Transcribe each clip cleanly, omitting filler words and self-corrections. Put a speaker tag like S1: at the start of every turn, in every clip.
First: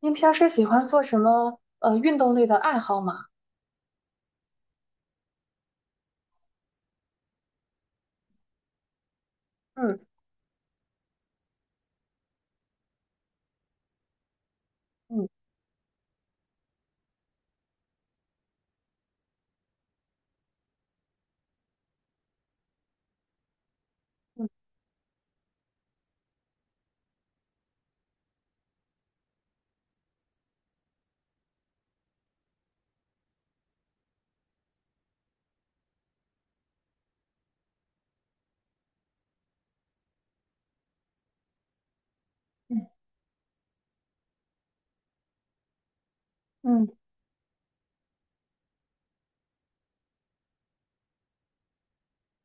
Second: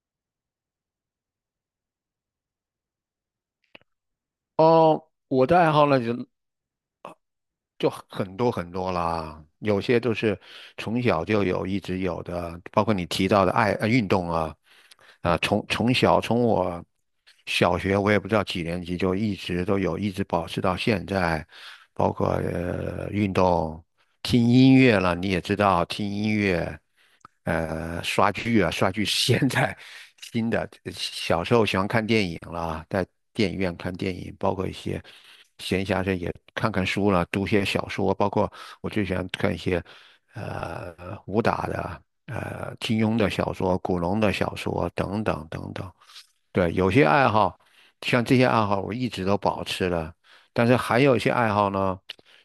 S1: 您平时喜欢做什么运动类的爱好吗？
S2: 哦，我的爱好呢就很多很多啦，有些
S1: 嗯
S2: 都是从小就有，一直有的，包括你提到的运动啊，
S1: 嗯
S2: 啊、从我小学我也不知道几年级就一直都有，一直保持到现在，包括运动。
S1: 嗯
S2: 听音乐了，你也知道听音乐，刷剧啊，刷剧是现在新的。小时候喜欢看电影啦，在电影院看电影，包括一些闲暇时也看看书了，读些小说，包括我最喜欢看一些呃武打的、
S1: 嗯
S2: 金庸的小说、古龙的小说等等等等。对，
S1: 嗯
S2: 有些爱好，像这些爱好，我一直都保持了。但是还有一些爱好呢，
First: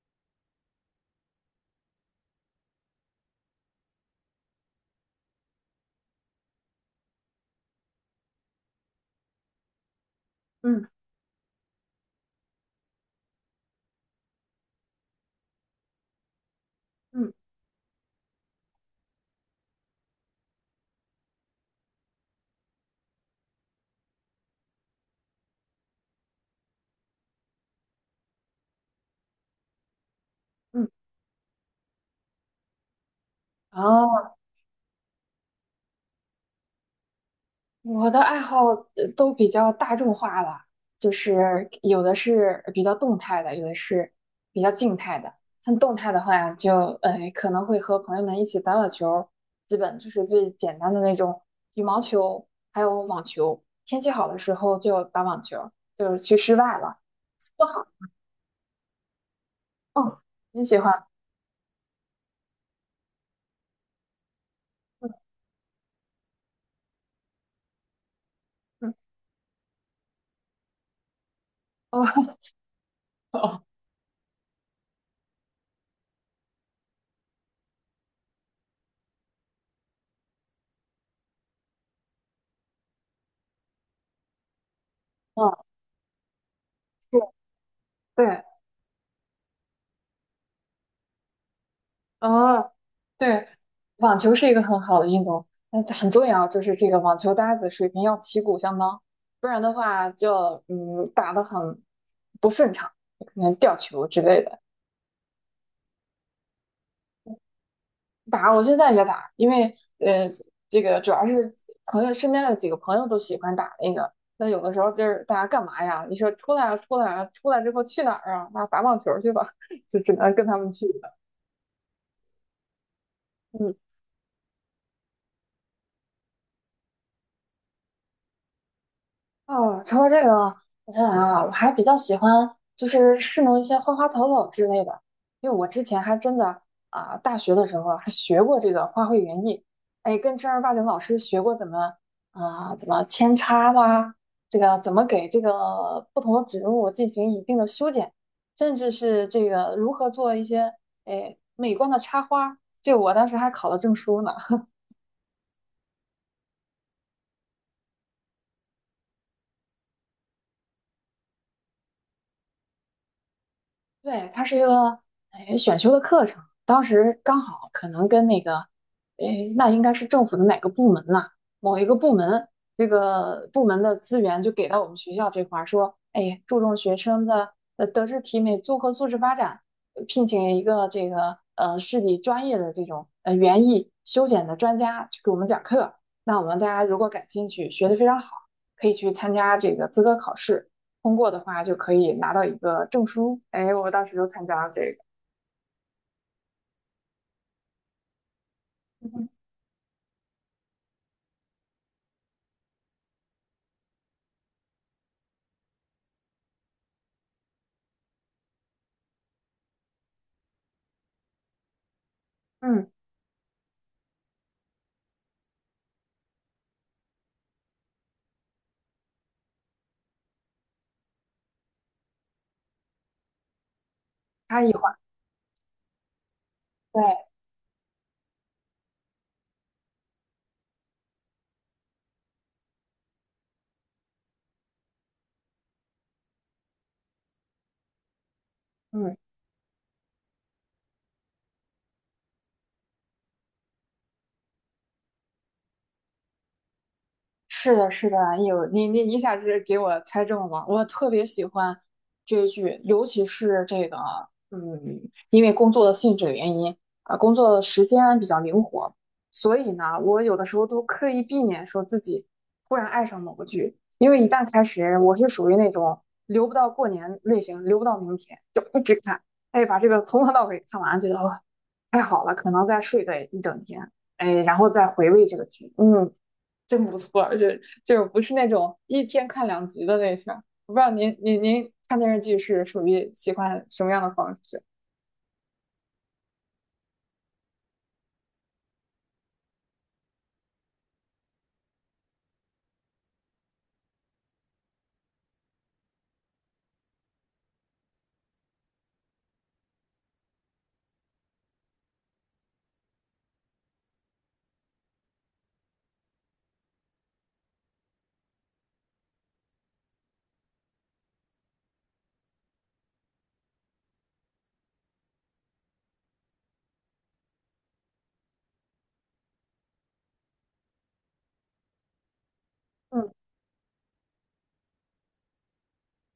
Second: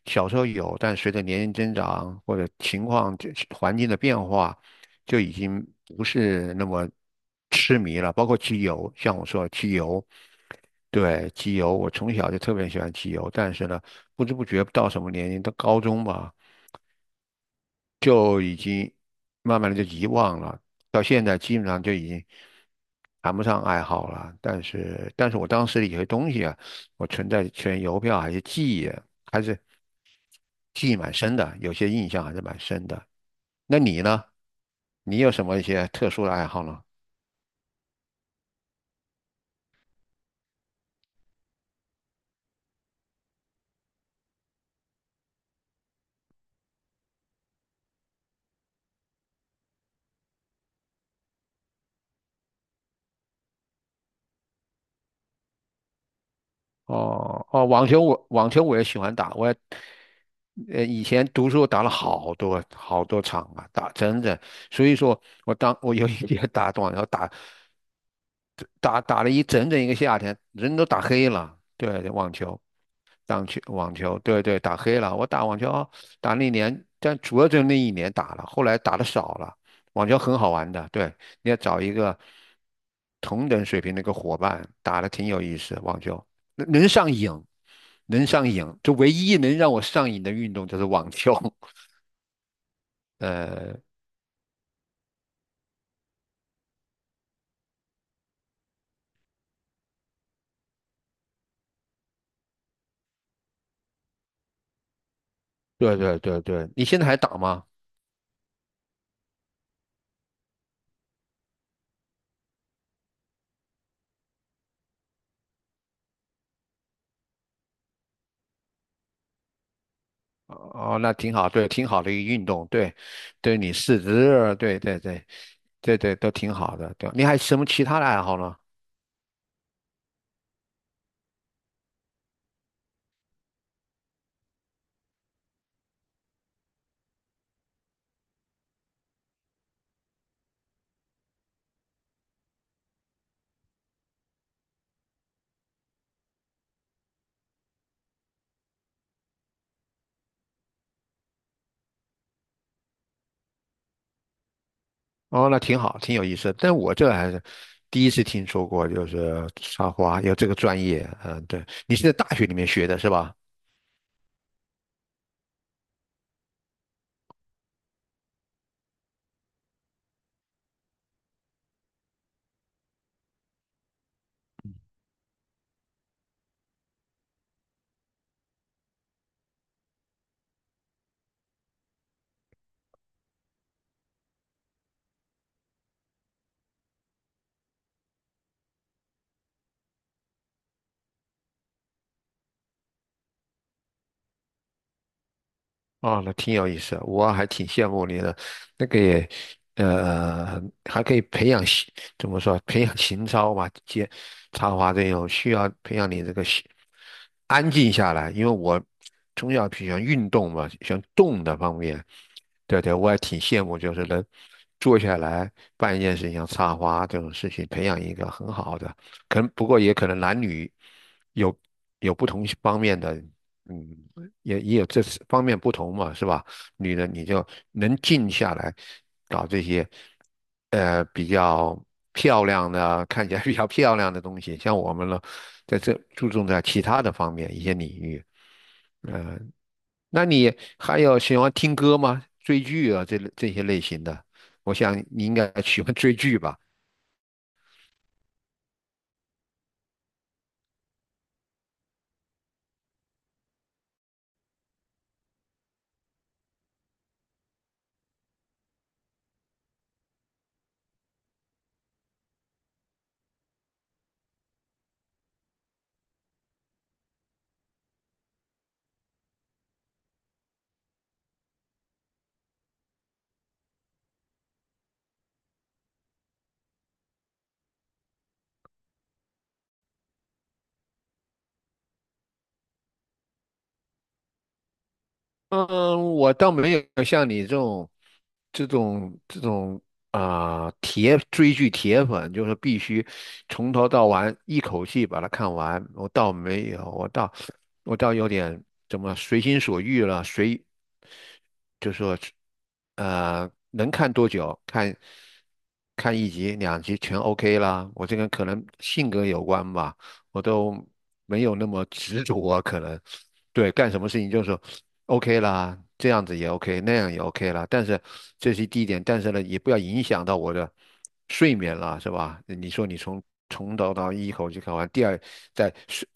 S2: 小时候有，但随着年龄增长或者情况、这环境的变化，就已经不是那么痴迷了。包括机油，像我说的机油，
S1: 嗯
S2: 对，机油，我从小就特别喜欢机油，但是呢，不知不觉到什么年龄，到高中吧，
S1: 嗯。
S2: 就已经慢慢的就遗忘了，到现在基本上就已经谈不上爱好了。但是我当时的有些东西啊，我存邮票还是
S1: 嗯
S2: 记忆蛮深的，有些印象还是蛮深的。那你呢？
S1: 哦，
S2: 你有什么一些特殊的爱好呢？
S1: 我的爱好都比较大众化了，就是有的是比较动态的，有的是比较静态的。像动态的话就，可能会和朋友们一起打打球，基本就是最简单的那种羽毛球，还有网球。天气好的时候就打网球，就是去室外了，
S2: 哦哦，
S1: 多好。
S2: 网球我也喜欢打，
S1: 哦，你喜
S2: 以
S1: 欢？
S2: 前读书打了好多好多场啊，打真的，所以说
S1: 嗯
S2: 我有一天 打网球打
S1: 嗯。
S2: 打打了整整一个夏天，人都打黑了。对，
S1: 哦。
S2: 网球，当球
S1: 哦，
S2: 网球，对对，打黑了。我打网球打那年，但主要就那一年打了，后来打的少了。网球很好玩的，对，你要找一个同等水平的一个伙伴，打 的挺有
S1: 嗯，
S2: 意思。网球，能上
S1: 是，
S2: 瘾，能
S1: 对，
S2: 上瘾，就唯一能让我上瘾的运动就是网球。
S1: 哦，对，
S2: 呃，
S1: 网球是一个很好的运动，那很重要，就是这个网球搭子水平要旗鼓相当，不然的话就打得很不顺畅，可能掉球之类的。
S2: 对对对对，你现在还打吗？
S1: 打我现在也打，因为这个主要是朋友身边的几个朋友都喜欢打那个，那有的时候就是大家干嘛呀？你说出来啊出来啊，出来之后去哪儿啊？那打网球去吧，就只能跟他们去
S2: 哦，那
S1: 了。
S2: 挺好，对，挺好的一个运动，对，对你
S1: 嗯。
S2: 四肢，对对对对对，都挺好的，对。你还有什么其他的爱好呢？
S1: 哦，除了这个，我想想啊，我还比较喜欢就是侍弄一些花花草草之类的，因为我之前还真的啊、大学的时候还学过这个花卉园艺，哎，跟正儿八经老师学过怎么扦插啦，这个怎么给这个不同的植物进行一定的修剪，甚至是这个如何做一些哎美观的插花，这我当时还考了证书呢。
S2: 哦，那挺好，挺有意思的，但我这还是第一次听说过，就是插花有这个专业。嗯，对，你是在大学里面学的是吧？
S1: 对，它是一个哎选修的课程，当时刚好可能跟那个，哎，那应该是政府的哪个部门呐？某一个部门，这个部门的资源就给到我们学校这块儿，说，哎，注重学生的德智体美综合素质发展，聘请一个这个市里专业的这种园艺修剪的专家去给我们讲课。那我们大家如果感兴趣，学得非常好，可以去参加这个资格考试。通过的话就可以拿到一个证书。哎，我当时就参加了这个。
S2: 哦，那挺有意思，我还挺羡慕你的。那个也，
S1: 嗯，
S2: 还可以培养怎么说，培养情操嘛，插花这种需要培养你这个安静下来。因为我从小喜欢运动嘛，喜欢动的方面。对
S1: 嗯
S2: 对，我也挺羡慕，就是能坐下来办一件事情，像插花这种事情，培养一个很好的。可能不过也可能男女有有不同方面的。嗯，也
S1: 差异
S2: 也有
S1: 化，
S2: 这方面不同嘛，是吧？女的你
S1: 对，
S2: 就能静下来，搞这些，比较漂亮的，看起来比较漂亮的东西。像我们呢，在这注重在其他的方面一些领域。
S1: 嗯。
S2: 呃，那你还有喜欢听歌吗？追剧啊，这些类型的，我想你应该喜欢追剧吧？
S1: 是的，是的，有你一下子给我猜中了，我特别喜欢追剧，尤其是这个，嗯，因为工作的性质原因，啊、工作的时间比较灵活，所以呢，我有的时候都刻意避免说自己忽然爱上某个剧，因为一旦开始，我是属于那种留不到过年类型，留不到明天，就一直看，哎，把这个从头到尾看完，觉得哦，太好了，可能再睡个一整天，哎，然后再回味这个剧，嗯。真不错，就是不是那种一天看两集的类型。我不知道您看电视剧是属于喜欢什么样的方式？
S2: 嗯，我倒没有像你这种啊、铁追剧铁粉，就是必须从头到完一口气把它看完。我倒没有，我倒有点怎么随心所欲了，随就说能看多久看看一集两集全 OK 啦。我这个人可能性格有关吧。我都没有那么执着啊，可能对干什么事情就是说 OK 啦，这样子也 OK,那样也 OK 啦。但是这是第一点，但是呢，也不要影响到我的睡眠了，是吧？你说你
S1: 嗯，
S2: 从头到一口气看完，第二在睡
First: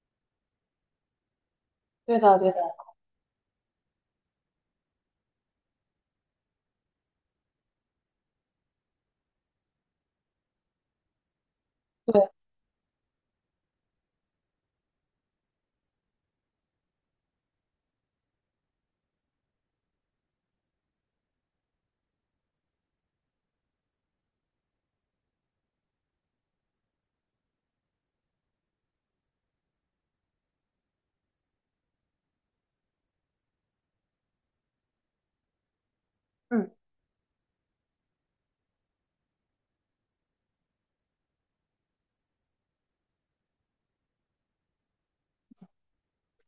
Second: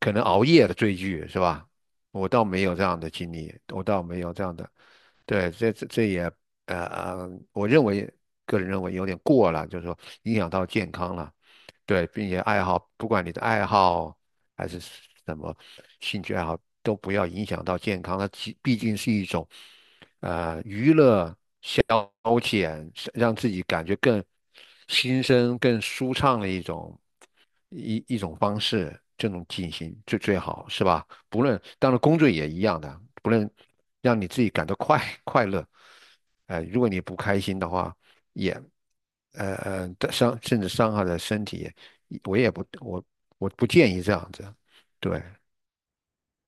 S2: 可能熬夜的追剧是吧？
S1: 对
S2: 我
S1: 的
S2: 倒
S1: 对的，
S2: 没有这样的经历，我倒没有这样的，对，这也呃，我认为个人认为有点过了，就是说影响到健康了。对，并
S1: 对，
S2: 且爱好，不管你的爱好还是什么兴趣爱好，都不要影响到健康。它既毕竟是一种娱乐消遣，是让自己感觉更心生、更舒畅的一种方式，这种进行最最好，是吧？不论当然工作也一样的，不论让你自己感到快乐，
S1: 嗯。
S2: 如果你不开心的话，也。呃甚至伤害了身体，我也不，我我不建议这样子。对，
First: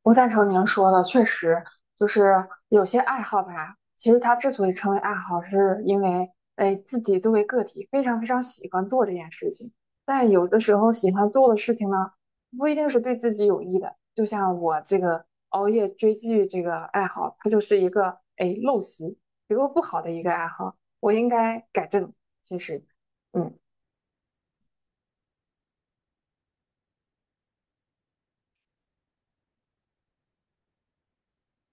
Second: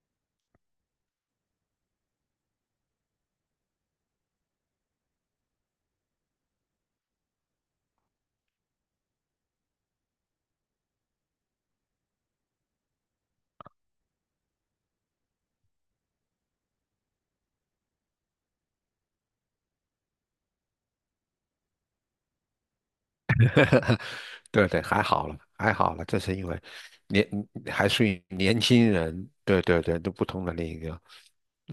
S1: 我赞成您说的，确实就是有些爱好吧。其实它之所以称为爱好，是因为哎自己作为个体非常非常喜欢做这件事情。但有的时候喜欢做的事情呢，不一定是对自己有益的。就像我这个熬夜追剧这个爱好，它就是一个哎陋习，一个不好的一个爱好，我应该改正。其实，嗯。
S2: 对对，还好了，还好了，这是因为年还属于年轻人，对对对，都不同的那个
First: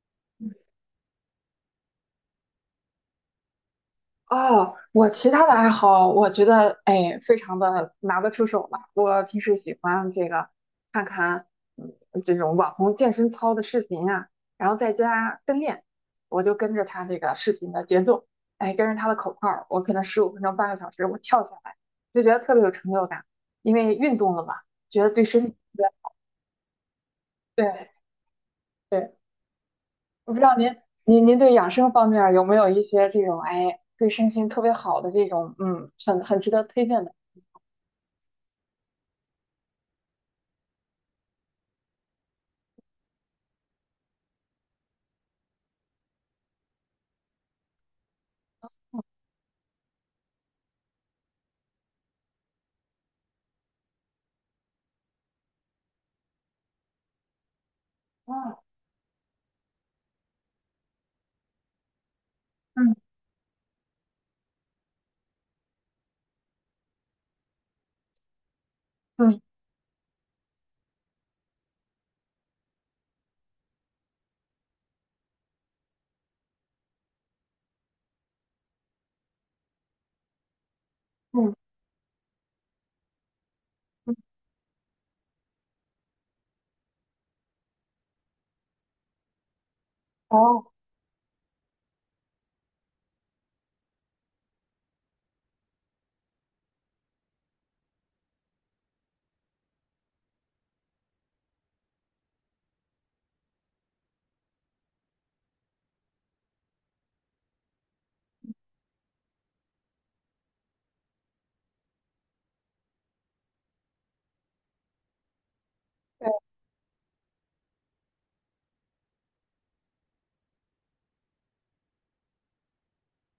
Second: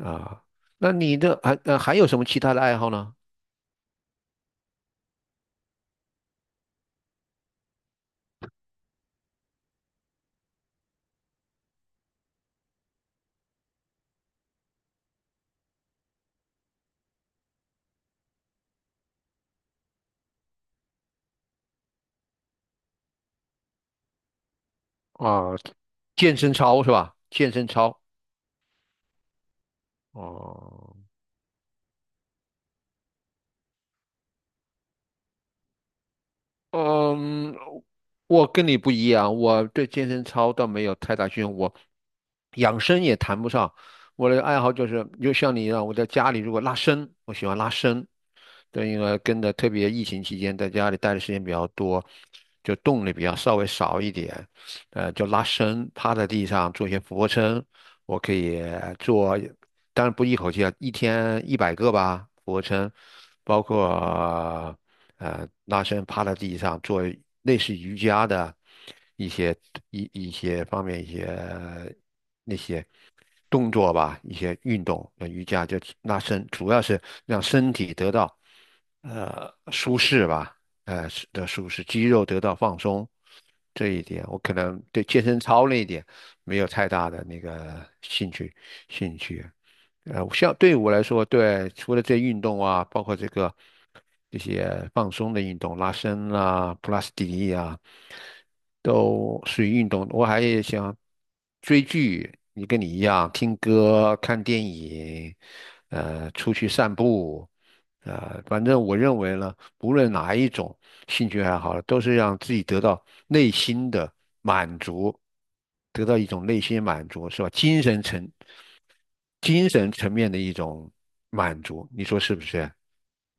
S2: 啊。那你的还呃还有什么其他的爱好呢？
S1: 哦，我其他的爱好，我觉得哎，非常的拿得出手吧。我平时喜欢这个看看嗯这种网红健身操的视频啊，然后在家跟练，我就跟着他这个视频的节奏，哎，跟着他的口号儿我可能15分钟、半个小时，我跳下来就觉得特别有成就感，因为运动了嘛，觉得对身体
S2: 啊，
S1: 特别
S2: 健身操是吧？健 身
S1: 对
S2: 操
S1: 对，我不知道您
S2: 哦，
S1: 您您对养生方面儿有没有一些这种哎对身心特别好的这种很值得推荐的。
S2: 嗯，我跟你不一样，我对健身操倒没有太大兴趣，我养生也谈不上。我的爱好就是，就像你一样，我在家里如果拉伸，我喜欢拉伸。对，因为跟着特别疫情期间在家里待的时间比较多，就动力比较稍微少一点，就拉伸，趴在地上做一些俯卧撑，我可
S1: 嗯
S2: 以做，当然不一口气啊，一天100个吧，俯卧撑，
S1: 嗯，
S2: 包括。拉伸趴在地上做类似瑜伽的一
S1: 嗯
S2: 些一些方面一些那些动作吧，一些运动，瑜伽就拉伸，主要是让身体得到舒适吧，是的
S1: 嗯，
S2: 舒适，肌肉得到放松。这一
S1: 嗯，
S2: 点我可能对健身操那一点没有太大的那个兴趣。像
S1: 哦，
S2: 对我来说，对，除了这运动啊，包括这些放松的运动，拉伸啊、普拉斯提力啊，都属于运动。我还也想追剧，跟你一样，听歌、看电影，出去散步，反正我认为呢，无论哪一种兴趣爱好，都是让自己得到内心的满足，得到一种
S1: 对
S2: 内心满足，是吧？精神层面的一种满足，你说是不是？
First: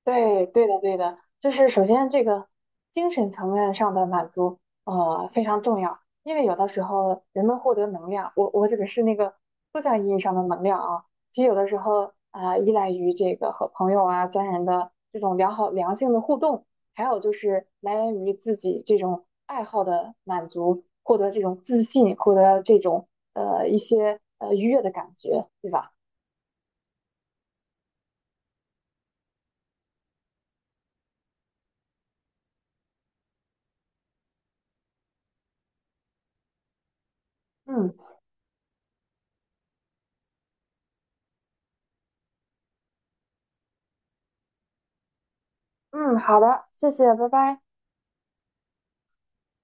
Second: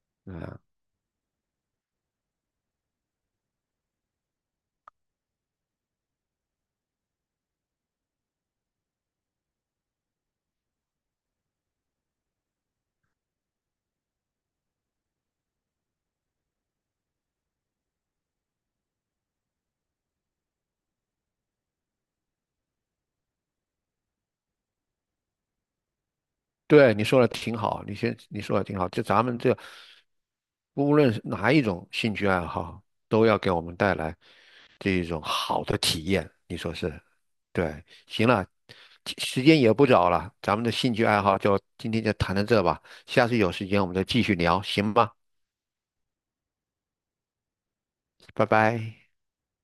S1: 对对的对的，就是首先这个精神层面上的满足，非常重要，因为有的时候人们获得能量，我指的是那个抽象意义上的能量啊，其实有的时候啊，依赖于这个和朋友啊、家人的这种良好良性的互动，还有就是来源于自己这种爱好的满足，获得这种自信，获得这种一些愉悦的感觉，对吧？
S2: 对，你说的挺好，你说的挺好，就咱们这无论是哪一种兴趣爱好，都要给我们带来这一种好的体验，你说是？对，
S1: 嗯。
S2: 行了，其时间也不早了，咱们的兴趣爱好就今天就谈到这吧，下次有时间我们再继续聊，行吧？
S1: 嗯，好的，谢谢，拜拜。
S2: 拜拜。